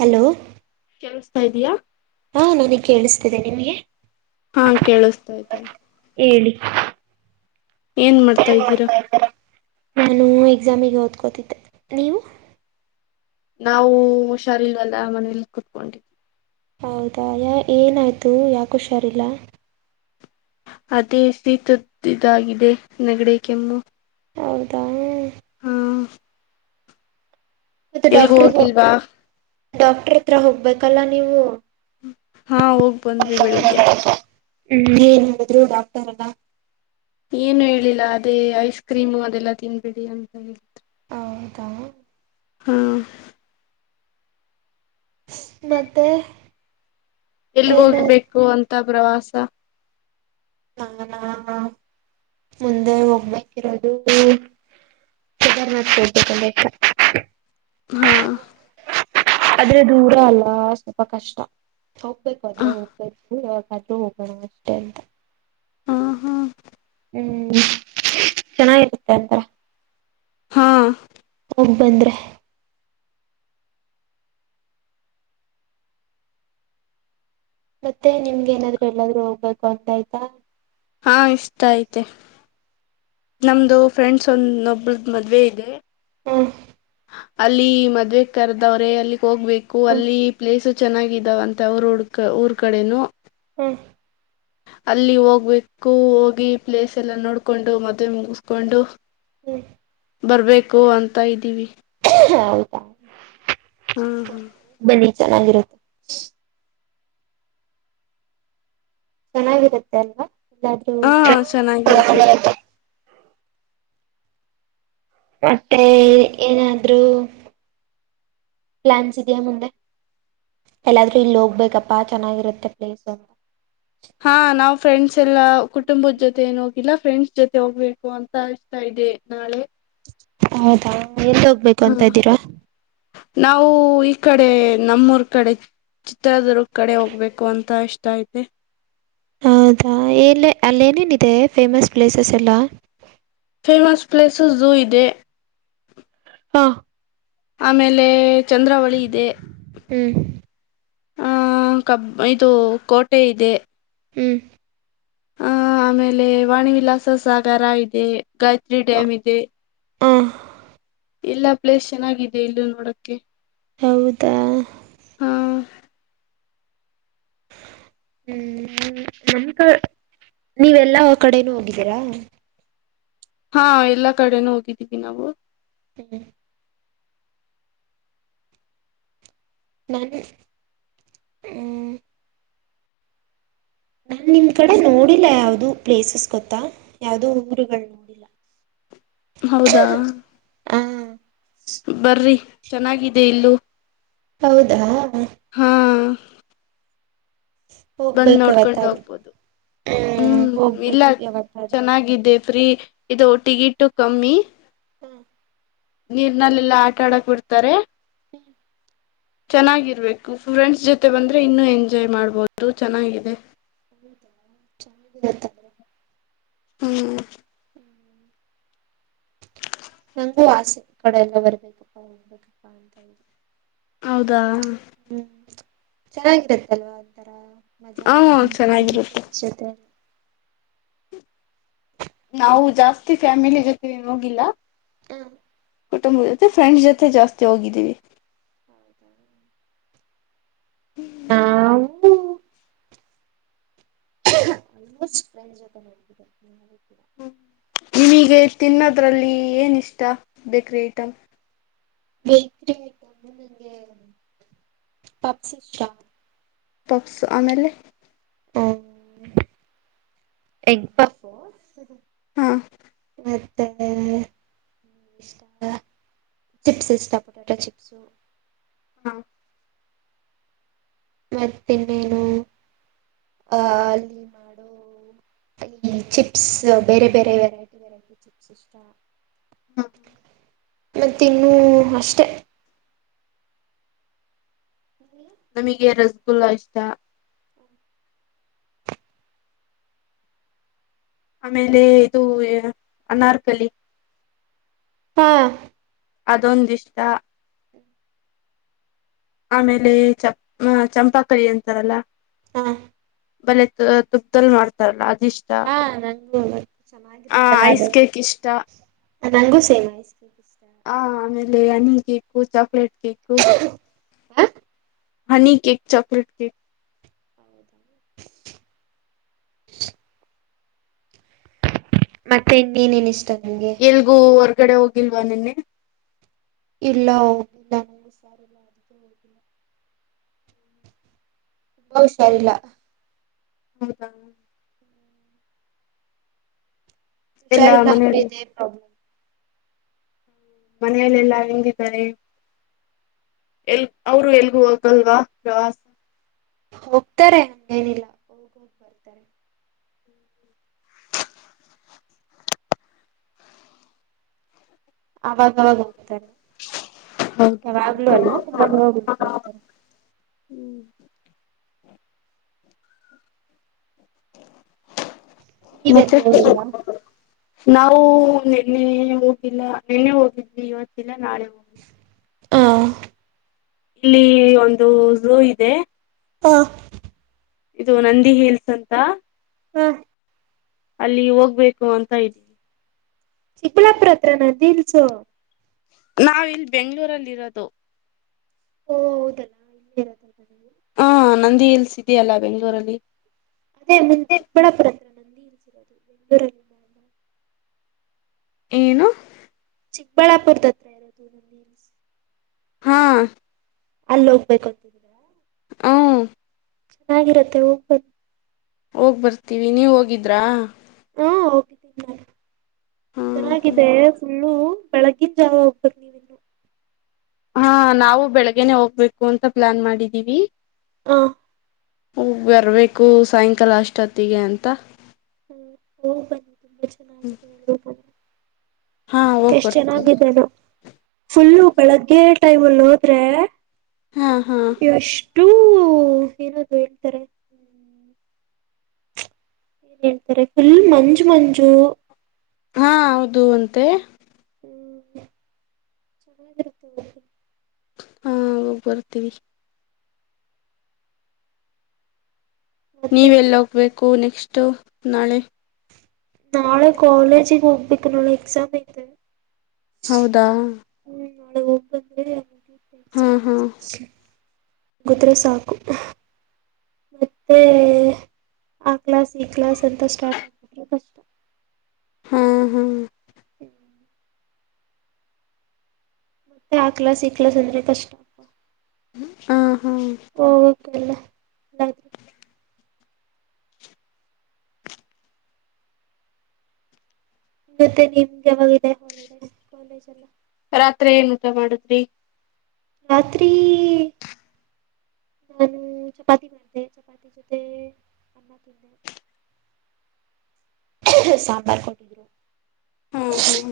Hello ಕೇಳಿಸ್ತಾ ಇದಿಯಾ. ಹಾ ನನಗ್ ಕೇಳಿಸ್ತಿದೆ ನಿಮ್ಗೆ. ಹಾ ಕೇಳಿಸ್ತೈತೆ. ಹೇಳಿ ಏನ್ ಮಾಡ್ತಾ ಇದ್ದೀರಾ. ನಾನು ಎಕ್ಸಾಮಿಗೆ ಓದ್ಕೋತಿದ್ದೆ ನೀವು. ನಾವು ಹುಷಾರೀಲ್ಲ್ಲ ಮನೇಲಿ ಕುತ್ಕೊಂಡ್ ಹೌದಾ ಯ ಏನಾಯ್ತು ಯಾಕ ಹುಷಾರಿಲ್ಲ. ಅದೇ ಸೀತ್ದಾಗಿದೆ ನಗಡೆ ಕೆಮ್ಮು. ಹೌದಾ ಹಾ ಮತ್ತೆ ಎಲ್ಗೂ ಡಾಕ್ಟರ್ ಹೋಗಿಲ್ವಾ. ಡಾಕ್ಟರ್ ಹತ್ರ ಹೋಗ್ಬೇಕಲ್ಲ ನೀವು. ಹಾ ಹೋಗ್ ಬಂದ್ವಿ ಬೆಳಿಗ್ಗೆ. ಹ್ಮ್ ಏನ್ ಹೇಳಿದ್ರು ಡಾಕ್ಟರ್ ಅಲ್ಲ. ಏನು ಹೇಳಿಲ್ಲ ಅದೇ ಐಸ್ ಕ್ರೀಮು ಅದೆಲ್ಲಾ ತಿನ್ಬಿಡಿ ಅಂತ ಹೇಳಿತು. ಹೌದಾ. ಹಾ. ಮತ್ತೆ. ಎಲ್ಗ ಏನು ಹೋಗ್ಬೇಕು ಅಂತ ಪ್ರವಾಸ. ನಾನಾ ಮುಂದೆ ಹೋಗ್ಬೇಕಿರೋದು. ಕೇದಾರನಾಥ್ ಹೋಗ್ಬೇಕ ಅಂತ. [unintelligible] ಹಾ ಆದದ್ರೆ ದೂರ ಅಲ್ಲ ಸ್ವಲ್ಪ ಕಷ್ಟ ಹೋಗ್ಬೇಕು ಹ ಆದ್ರೆ ಹೋಗ್ಬೇಕು. ಅದು ಹೋಗ್ಬೇಡ ಮಟ್ಟೆ ಅಂತ. ಹಾ ಹಾ ಹ್ಮ್ ಚೆನ್ನಾಗಿರುತ್ತೆ ಅಂತ. ಹಾ. ಹೋಗಿ ಬಂದ್ರೆ. ಮತ್ತೆ ನಿಮ್ಗೆ ಏನಾದ್ರು ಎಲ್ಲಾದ್ರೂ ಹೋಗ್ಬೇಕೂ ಅಂತ ಆಯ್ತಾ. ಹಾ ಇಷ್ಟ ಐತೆ. ನಮ್ದು ಫ್ರೆಂಡ್ಸ್ ಒಂದ ಒಬ್ಬಳದ ಮದ್ವೆ ಇದೆ. ಹ್ಮ್ಹ್. ಅಲ್ಲಿ ಮದ್ವೆ ಕರೆದವ್ರೇ ಅಲ್ಲಿಗ್ ಹೋಗ್ಬೇಕು ಹ್ಮ್ ಅಲ್ಲಿ ಪ್ಲೇಸ್. ಚೆನ್ನಾಗಿದಾವಂತೆ ಅವ್ರ ಉಡ ಊರ್ ಕಡೆನು. ಹ್ಮ. ಅಲ್ಲಿ ಹೋಗ್ಬೇಕು ಹೋಗಿ ಪ್ಲೇಸ್ ಎಲ್ಲ ನೋಡ್ಕೊಂಡು ಮದ್ವೆೆ ಮುಗಿಸಕೊಂಡು. ಹ್ಮ. ಬರ್ಬೇಕು ಅಂತ ಇದ್ದೀವಿ. ಹೌದ [unintelligible] ಹ್ಮ ಹೂ. ಚೆನ್ನಾಗಿರುತ್ತ. ಚೆನ್ನಾಗಿರುತ್ತೆ ಅಲ್ವಾ ಎಲ್ಲಾದ್ರೂ. ಹಾ ಚೆನ್ನಾಗಿರುತ್ತೆ [unintelligible] ಮತ್ತೆ ಏನಾದ್ರು. [inaudible] ಪ್ಲಾನ್ಸ್ ಇದೆಯಾ ಮುಂದೆ. ಎಲ್ಲಾದ್ರೂ ಇಲ್ಲಿ ಹೋಗ್ಬೇಕಪ್ಪಾ ಚೆನ್ನಾಗಿರುತ್ತೆ ಪ್ಲೇಸ್ ಸು ಹಾ ನಾವ್ ಫ್ರೆಂಡ್ಸ್ ಎಲ್ಲಾ ಕುಟುಂಬದ ಜೊತೆ. ಜೊತೆ ಏನ ಹೋಗಿಲ್ಲ ಫ್ರೆಂಡ್ಸ್ ಜೊತೆ ಹೋಗ್ಬೇಕು ಅಂತ ಅನಿಸ್ತಾ ಇದೆ ನಾಳೆ. ಹೌದಾ ಎಲ್ಲಿ ಹೋಗ್ಬೇಕು ಹ ಅಂತ ಇದ್ದೀರಾ. ನಾವು ಈ ಕಡೆ ನಮ್ಮೂರ್ ಕಡೆ. ಚಿತ್ರದುರ್ಗ ಕಡೆ ಹೋಗ್ಬೇಕು ಅಂತ ಇಷ್ಟ ಇದೆ. ಹೌದಾ ಎಲ್ಲಿ ಅಲ್ಲಿ ಏನೇನು ಇದೆ ಫೇಮಸ್ ಪ್ಲೇಸಸ್ ಎಲ್ಲ. ಫೇಮಸ್ ಪ್ಲೇಸಸು ಜೋ ಇದೆ. ಹಾ. ಆಮೇಲೆ ಚಂದ್ರಾವಳಿ ಇದೆ. ಹ್ಮ್ ಆಹ ಕಬ್ ಇದು ಕೋಟೆ ಇದೆ. ಹ್ಮ್. ಹ ಆಮೇಲೆ ವಾಣಿ ವಿಲಾಸ ಸಾಗರ ಇದೆ ಗಾಯತ್ರಿ ಡ್ಯಾಮ್ ಇದೆ. ಹ್ಮ್ಮ್. ಇಲ್ಲಾ ಪ್ಲೇಸ್ ಚೆನ್ನಾಗಿದೆ ಇಲ್ಲೂ ನೋಡಕ್ಕೆ. ಹೌದ. ಹ್ಮ್ಹ್. ಹ್ಮ ಹ್ಮ್ಮ್ ನಮಕ್ ನೀವು ಎಲ್ಲಾ ಕಡೆನೂ ಹೋಗಿದ್ದೀರಾ. ಹಾ ಎಲ್ಲಾ ಕಡೆನೂ ಹೋಗಿದ್ದೀವಿ ನಾವು. ಹ್ಮ್. ನಾನು ಹ್ಮ್. ನಾನ್ ನಿಮ್ ಕಡೆ ನೋಡಿಲ್ಲ ಯಾವ್ದು ಪ್ಲೇಸಸ್ ಗೊತ್ತಾ ಯಾವ್ದು ಊರುಗಳ್ ನೋಡಿಲ್ಲ. [inaudible] ಹೌದಾ ಹ ಬರ್ರಿ ಚೆನ್ನಾಗಿದೆ ಇಲ್ಲೂ. ಹೌದಾ. ಹಾ ಬಂದ್ ಹೋಗ್ಬೇಕು ನೋಡ್ಕೊಂಡು ಯಾವತ್ತಾದ್ರೂ ಹೋಗ್ಬೋದು. ಹ್ಮ್ ಇಲ್ಲ ಹೋಗ್ಬೇಕು ಯಾವತ್ತಾದ್ರೂ ಚೆನ್ನಾಗಿದ್ದೆ ಫ್ರೀ. ಇದು ಟಿಗಿಟು ಕಮ್ಮಿ. ಹ್ಮ್. ನೀರ್ನಲ್ಲೆಲ್ಲಾ ಆಟ ಆಡಕ್ ಬಿಡ್ತಾರೆ. ಹ್ಮ್. ಚೆನ್ನಾಗಿರ್ಬೇಕು ಫ್ರೆಂಡ್ಸ್ ಜೊತೆ ಬಂದ್ರೆ ಇನ್ನು ಎಂಜಾಯ್ ಮಾಡ್ಬೋದು ಚೆನ್ನಾಗಿದೆ. [unintelligible] ಹ್ಮ್. ನಂಗೂ ಆಸೆ ಕಡೆ ಎಲ್ಲ ಬರ್ಬೇಕಪ್ಪ ಹೋಗ್ಬೇಕಪ್ಪಾ ಅಂತ ಇದೆ. ಹೌದಾ. ಹ್ಮ್ ಚೆನ್ನಾಗಿರತ್ತಲ್ವಾ ಒಂತರ ಮಜಾ ಹ ಮಾಡ್ಕೊಂಡ್ ಬರ್ಬಹುದು ಚೆನ್ನಾಗಿರುತ್ತೆ ಫ್ರೆಂಡ್ಸ್ ಜೊತೆ. ನಾವು ಜಾಸ್ತಿ ಫ್ಯಾಮಿಲಿ ಜೊತೆಗೇನ್ ಹೋಗಿಲ್ಲ. ಹ್ಮ್. ಕುಟುಂಬದ ಜೊತೆ ಫ್ರೆಂಡ್ಸ್ ಜೊತೆ ಜಾಸ್ತಿ ಹೋಗಿದ್ದೀವಿ. ಹೌದಾ. ನಾವು. ಆಲ್ಮೋಸ್ಟ್ ಫ್ರೆಂಡ್ ಜೊತೇನೆ ಹೋಗಿರೋದು [unintelligible] ಹ್ಮ್ ನಿಮಿಗೆ ತಿನ್ನೋದ್ರಲ್ಲಿ ಏನಿಷ್ಟ ಬೇಕ್ರಿ ಐಟಮ್. ಬೇಕ್ರಿ ಐಟಂ ಅಲ್ಲ್ ನಂಗೆ ಪಪ್ಸ್ ಇಷ್ಟ. ಪಪ್ಸ್ ಆಮೇಲೆ. [unintelligible] ಎಗ್ ಪಫ್ ಹಾ. ಮತ್ತೆ ಏನಿಷ್ಟ ಚಿಪ್ಸ್ ಇಷ್ಟ ಪೊಟ್ಯಾಟೊ ಚಿಪ್ಸು. ಹಾ. ಮತ್ತಿನ್ನೇನು ಆ ಅಲ್ಲಿ ಮಾಡೋ ಈ ಚಿಪ್ಸ್ ಬೇರೆ ಬೇರೆ ವೆರೈಟಿ ವೆರೈಟಿ ಚಿಪ್ಸ್ ಇಷ್ಟ. ಹ ಮತ್ತಿನ್ನೂ ಅಷ್ಟೆ. ನಮಿಗೆ ರಸ್ಗುಲ್ಲ ಇಷ್ಟ. ಆಮೇಲೆ ಇದು ಅನಾರ್ಕಲಿ. ಹಾ. ಅದೊಂದಿಷ್ಟ. ಆಮೇಲೆ ಚ ಚಂಪಾಕಲಿ ಅಂತಾರಲ್ಲ ಹಾ. ಬೆಲ್ಲದ್ ತುಪ್ಪ್ದಲ್ ಮಾಡ್ತಾರಲ್ಲ ಅದ್ ಹಾ ನಂಗುವೆ ಆ ಚೆನ್ನಾಗಿರುತ್ತಲ್ಲ ಐಸ್ ಅದು. ಕೇಕ್ ಇಷ್ಟ ನಂಗು ಸೇಮ್ ಐಸ್ ಕ್ರೀಮ್ ಇಷ್ಟ. ಮೇಲೆ ಹನಿ ಕೇಕು ಚಾಕ್ಲೇಟ್ ಕೇಕು. ಹಾ ಹನಿ ಕೇಕ್ ಚಾಕೋಲೇಟ್ ಕೇಕ್ ಹೌದ. ಮತ್ತೆ ಇನ್ನೇನ್ ಇಷ್ಟ. ನಿಂಗೆ? ಎಲ್ಗೂ ಹೊರ್ಗಡೆ ಹೋಗಿಲ್ವಾ ನಿನ್ನೆ. ಇಲ್ಲ ಹೋಗಿಲ್ಲ ನಂಗ್ ಹುಷಾರಿಲ್ಲ ಅದಕೆ ಹೋಗಿಲ್ಲ. ತುಂಬಾ ಹುಷಾರಿಲ್ಲ. ಹೌದಾ. ಎಲ್ಲಾ ಹುಷಾರಿಲ್ಲ ಅಂದ್ರೆ ಮನೆಯಲ್ಲಿ ಇದೇ ಪ್ರಾಬ್ಲಮ್ ಮನೆಲೆೆಲ್ಲಾ ಹೆಂಗಿದ್ದಾರೆ ಎಲ್ ಅವರು ಎಲ್ಗೂ ಹೋಗಲ್ವಾ ಪ್ರವಾಸ ಹೋಗ್ತಾರೆ ನ್ನೇನಿಲ್ಲಾ ಅವಾಗವಾಗ ಹೋಗ್ತಾರೆ ಹೌದಾ ಯಾವಾಗ್ಲು ಅಲ್ಲ ಅವಾಗವಾಗ ಹೋಗ್ತಾ ಇರ್ತೀನಿ ಹ್ಮ್ ಮತ್ತೆ ನೀವೆಲ್ಲೂ ಹೋಗಲಿಲವಾ ನಾವು ನಿನ್ನೆ ಹೋಗಿಲ್ಲ ನಿನ್ನೆ ಹೋಗಿದ್ವಿ ಇವತ್ತಿಲ್ಲ ನಾಳೆ ಹೋಗತೀವಿ ಹ ಇಲ್ಲಿ ಒಂದು ಝೂ ಇದೆ ಹಾ ಇದು ನಂದಿ ಹೇಲ್ಸ್ ಅಂತ ಹ್ಮ ಅಲ್ಲಿ ಹೋಗ್ಬೇಕು ಅಂತ ಇದ್ದೀವಿ ಚಿಕ್ಕಳ್ಳಾಪುರ ಹತ್ರ ನ ದಿಲ್ಸು ನಾವಿಲ್ಲಿ ಬೆಂಗ್ಗಳೂರಲ್ಲಿ ಇರೋದು ಓ ಹೌದಲ್ಲ ಹ [unintelligible] ನಂದಿ ಹಿಲ್ಸ್ ಇದೆಯಲ್ಲ ಬೆಂಗಳೂರಲ್ಲಿ ಅದೇ ಮುಂದ್ ಚಿಕ್ಕಬಳ್ಳಾಪುರ [unintelligible] ಏನು ಚಿಕ್ಕಬಳ್ಳಾಪುರ್ದತ್ ಹಾ ಅಲ್ಲ ಹೋಗ್ಬೇಕ ಹ್ ಚೆನ್ನಾಗಿರತ್ತೆ ಹೋಗ್ಬೇ ಹೋಗ್ ಬರ್ತೀವಿ ನೀವ ಹೋಗಿದ್ರಾ. ಹ ಹೋಗಿದ್ದೀನಿ ನ ಹ್ಮ್ ಚೆನ್ನಾಗಿದೆ ಹ್ಮ್ ಫುಲ್ಲು ಬೆಳಗ್ಗಿನ ಜಾವ ಹೋಗ್ಬೇಕು ನೀವಿ ಹಾ ನಾವು ಬೆಳಗ್ನೆ ಹೋಗ್ಬೇಕು ಅಂತ ಪ್ಲಾನ್ ಮಾಡಿದ್ದೀವಿ. ಹ ಹ ಬರ್ಬೇಕು ಸಾಯಂಕಾಲ ಅಷ್ಟೊತ್ತಿಗೆ ಅಂತ. ಹೋಗ್ಬನ್ನಿ [unintelligible] ಹಾ ಹೋಗ್ ಎಷ್ಟ್ ಬರ್ತೀವಿ ಚೆನ್ನಾಗಿದ್ದೇನು ಫುಲ್ಲು ಬೆಳಗ್ಗೆ ಟೈಮ್ ಲ್ಲಿ ಹೋದ್ರೆ ಹಾ ಹಾ ಎಷ್ಟು ಓ ಇರೋದು ಹೇಳ್ತಾರೆ ಏನ್ ಹೇಳ್ತಾರೆ ಫುಲ್ ಮಂಜು ಮಂಜು ಹಾ ಹೌದು ಅಂತೆ ಹ್ಮ್ ಚೆನ್ನಾಗಿರುತ್ತೆ [unintelligible] ಹಾ ಹೋಗ್ ಬರ್ತೀವಿ ಮತ್ತೆ ನೀವೆಲ್ಲಿ ಹೋಗ್ಬೇಕು ನೆಕಸ್ಟು ನಾಳೆ ನಾಳೆ ಕಾಲೇಜಿಗೆ ಹೋಗ್ಬೇಕು ನಾಳೆ ಎಕ್ಸಾಮ್ ಐತೆ ಹೌದಾ ಹ್ಮ ನಾಳೆ ಹಾ ಹಾ [unintelligible] ಗದ್ರೆ ಸಾಕು ಮತ್ತೆ ಆ ಕ್ಲಾಸ್ ಈ ಕ್ಲಾಸ್ ಅಂತ ಸ್ಟಾರ್ಟ್ ಆಗ್ಬಿಟ್ರೆ ಕಷ್ಟ ಹ್ಮ್ ಹಾ್ ಹ್ಮ್ ಮತ್ತೆ ಹಾಕ್ಲಾಸ್ ಇಕ್ಲಾಸ್ ಅಂದ್ರೆ ಕಷ್ಟ ಹಾ ಹಾ ಆ ಓ ಕೆಲ್ಲ [unintelligible] ಮತ್ತೆ ನಿಮ್ಗೆ ಯಾವಾಗದೆ ಹಾಲಿಡೇಸ್ ಕಾಲೇಜ್ ಎಲ್ಲ ರಾತ್ರಿ ಏನ್ ಊಟ ಮಾಡುದ್ರಿ ರಾತ್ರಿ ನಾನು ಚಪಾತಿ ಮಾಡಿದೆೆ ಚಪಾತಿ ಜೊತೆ ಅನ್ನ ತಿಂದೆ [inaudible] ಸಾಂಬಾರ್ ಕೊಟ್ಟಿದ್ರು ಹ್ಮ್ ಹ್ಮ್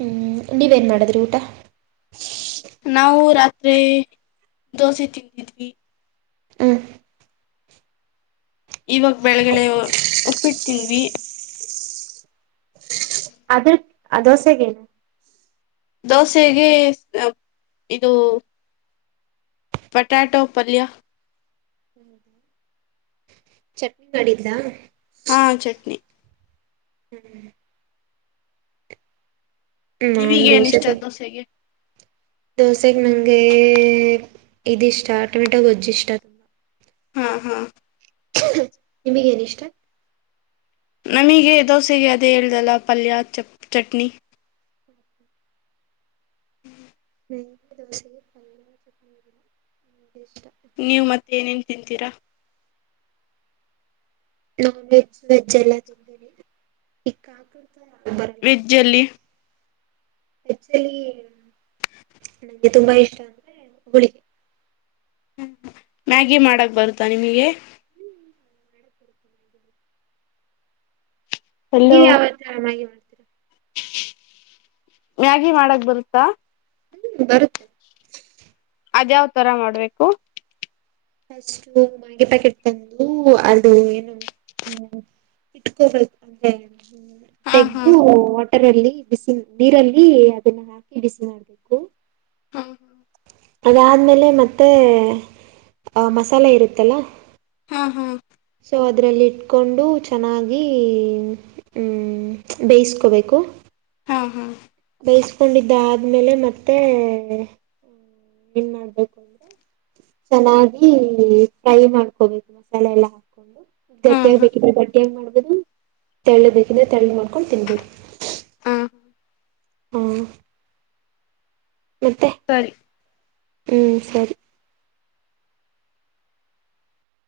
ಹ್ಮ್ ನೀವೇನ್ ಮಾಡಿದ್ರಿ ಊಟ ನಾವು ರಾತ್ರಿ ದೋಸೆ ತಿಂದಿದ್ವಿ ಹ್ಮ್ ಇವಾಗ ಬೆಳಗ್ಡೆ ಒಪ್ಪಿಡ್ತಿದ್ವಿ ಅದ್ರ ದೋಸೆಗಏನು ದೋಸೆಗೆ ಇದು ಪಟಾಟೊ ಪಲ್ಯ ಚಟ್ನಿ ಮಾಡಿದ್ದ್ಲಾ ಹಾ ಚಟ್ನಿ ಹ್ಮ್ ನೀವೀಗ ಏನ್ ಇಷ್ಟ ದೋಸೆಗೆ ದೋಸೆೆಗೆ ನಂಗೆ ಇದಿಷ್ಟ ಟೊಮೆಟೊ ಗೊಜ್ಜು ಇಷ್ಟ ಹ್ಮ್ ಹ್ಮ್ ನಿಮಗ ಏನ ಇಷ್ಟ ನಮಗೆ ದೋಸೆಗೆ ಅದೇ ಹೇಳ್ದಲ್ಲ ಪಲ್ಯ ಚ ಚಟ್ನಿ [inaudible] ನೀವ್ ಮತ್ತೆ ಏನೇನ್ ತಿಂತೀರಾ ನಾನ್ ವೆಜ್ ವೆಜ್ ಎಲ್ಲ ತಿಂತೇನೆ ಈ ಕಾ ವೆಜ್ ಅಲ್ಲಿ ಎಕ್ಚುಲಿ ನಂಗೆ ತುಂಬಾ ಇಷ್ಟ ಅಂದ್ರೆ ಹುುಳಿಗೆ ಹ ಮ್ಯಾಗಿ ಮಾಡಕ್ ಬರುತ್ತಾ ನಿಮಗೆ ಹಲೋ ನೀವ ಯಾವತ್ತ ಆರಾಮಾಗಿ ಮಾಡ್ತೀರಾ ಮ್ಯಾಗಿ ಮಾಡಕ್ ಬರುತ್ತಾ ಹ್ಮ್ ಬರುತ್ತೆ ಅದ್ಯಾವ್ ತರ ಮಾಡ್ಬೇಕು ಅಷ್ಟು ಮಾಗೆ ಪ್ಯಾಕೆಟ್ ತಂದು ಅದು ಏನು ಹ್ಮ ಇಟ್ಕೋಬೇಕುಮ ಹಾ ಹಾ ತೆೆಗೆದ ವಾಟರ್ ಅಲ್ಲಿ ಬಿಸಿ ನೀರಲ್ಲಿ ಅದನ್ನ ಹಾಕಿ ಬಿಸಿ ಮಾಡ್ಬೇಕು ಹ್ಮ ಅದದ್ಮೇಲೆ ಮತ್ತೆ ಅಹ ಮಸಾಲೆ ಇರುತ್ತಲ್ಲ ಹ್ಮ ಹಾ್ ಸೊ ಅದರಲ್ಲಿ ಇಟ್ಕೊಂಡು ಚೆನ್ನಾಗಿ ಬೇಯಿಸ್ಕೋಬೇಕು ಹಾ ಹಾ ಬೈಸ್ಕೊಂಡಿದ್ದ ಆದ್ಮೇಲೆ ಮತ್ತೆ ಏನ್ ಮಾಡ್ಬೇಕು ಅಂದ್ರೆ ಚೆನ್ನಾಗಿ ಫ್ರೈ ಮಾಡ್ಕೋಬೇಕು ಮಸಾಲೆ ಎಲ್ಲ ಹಾಕೊಂಡು ಹಾ ಗಟ್ಟಿಯಾಗ ಹಾ ಬೇಕಿದ್ರೆ ಗಟ್ಟಿಯಾಗ ಮಾಡ್ಬೋದು ತೆಳ್ಳ ಬೇಕಿದ್ರೆ ತೆರಳ್ಳ ಮಾಡ್ಕೊಂಡು ತಿನ್ಬೋದು ಹ್ಮ ಹ್ಮ ಸರಿ ಹ್ಮಸರಿ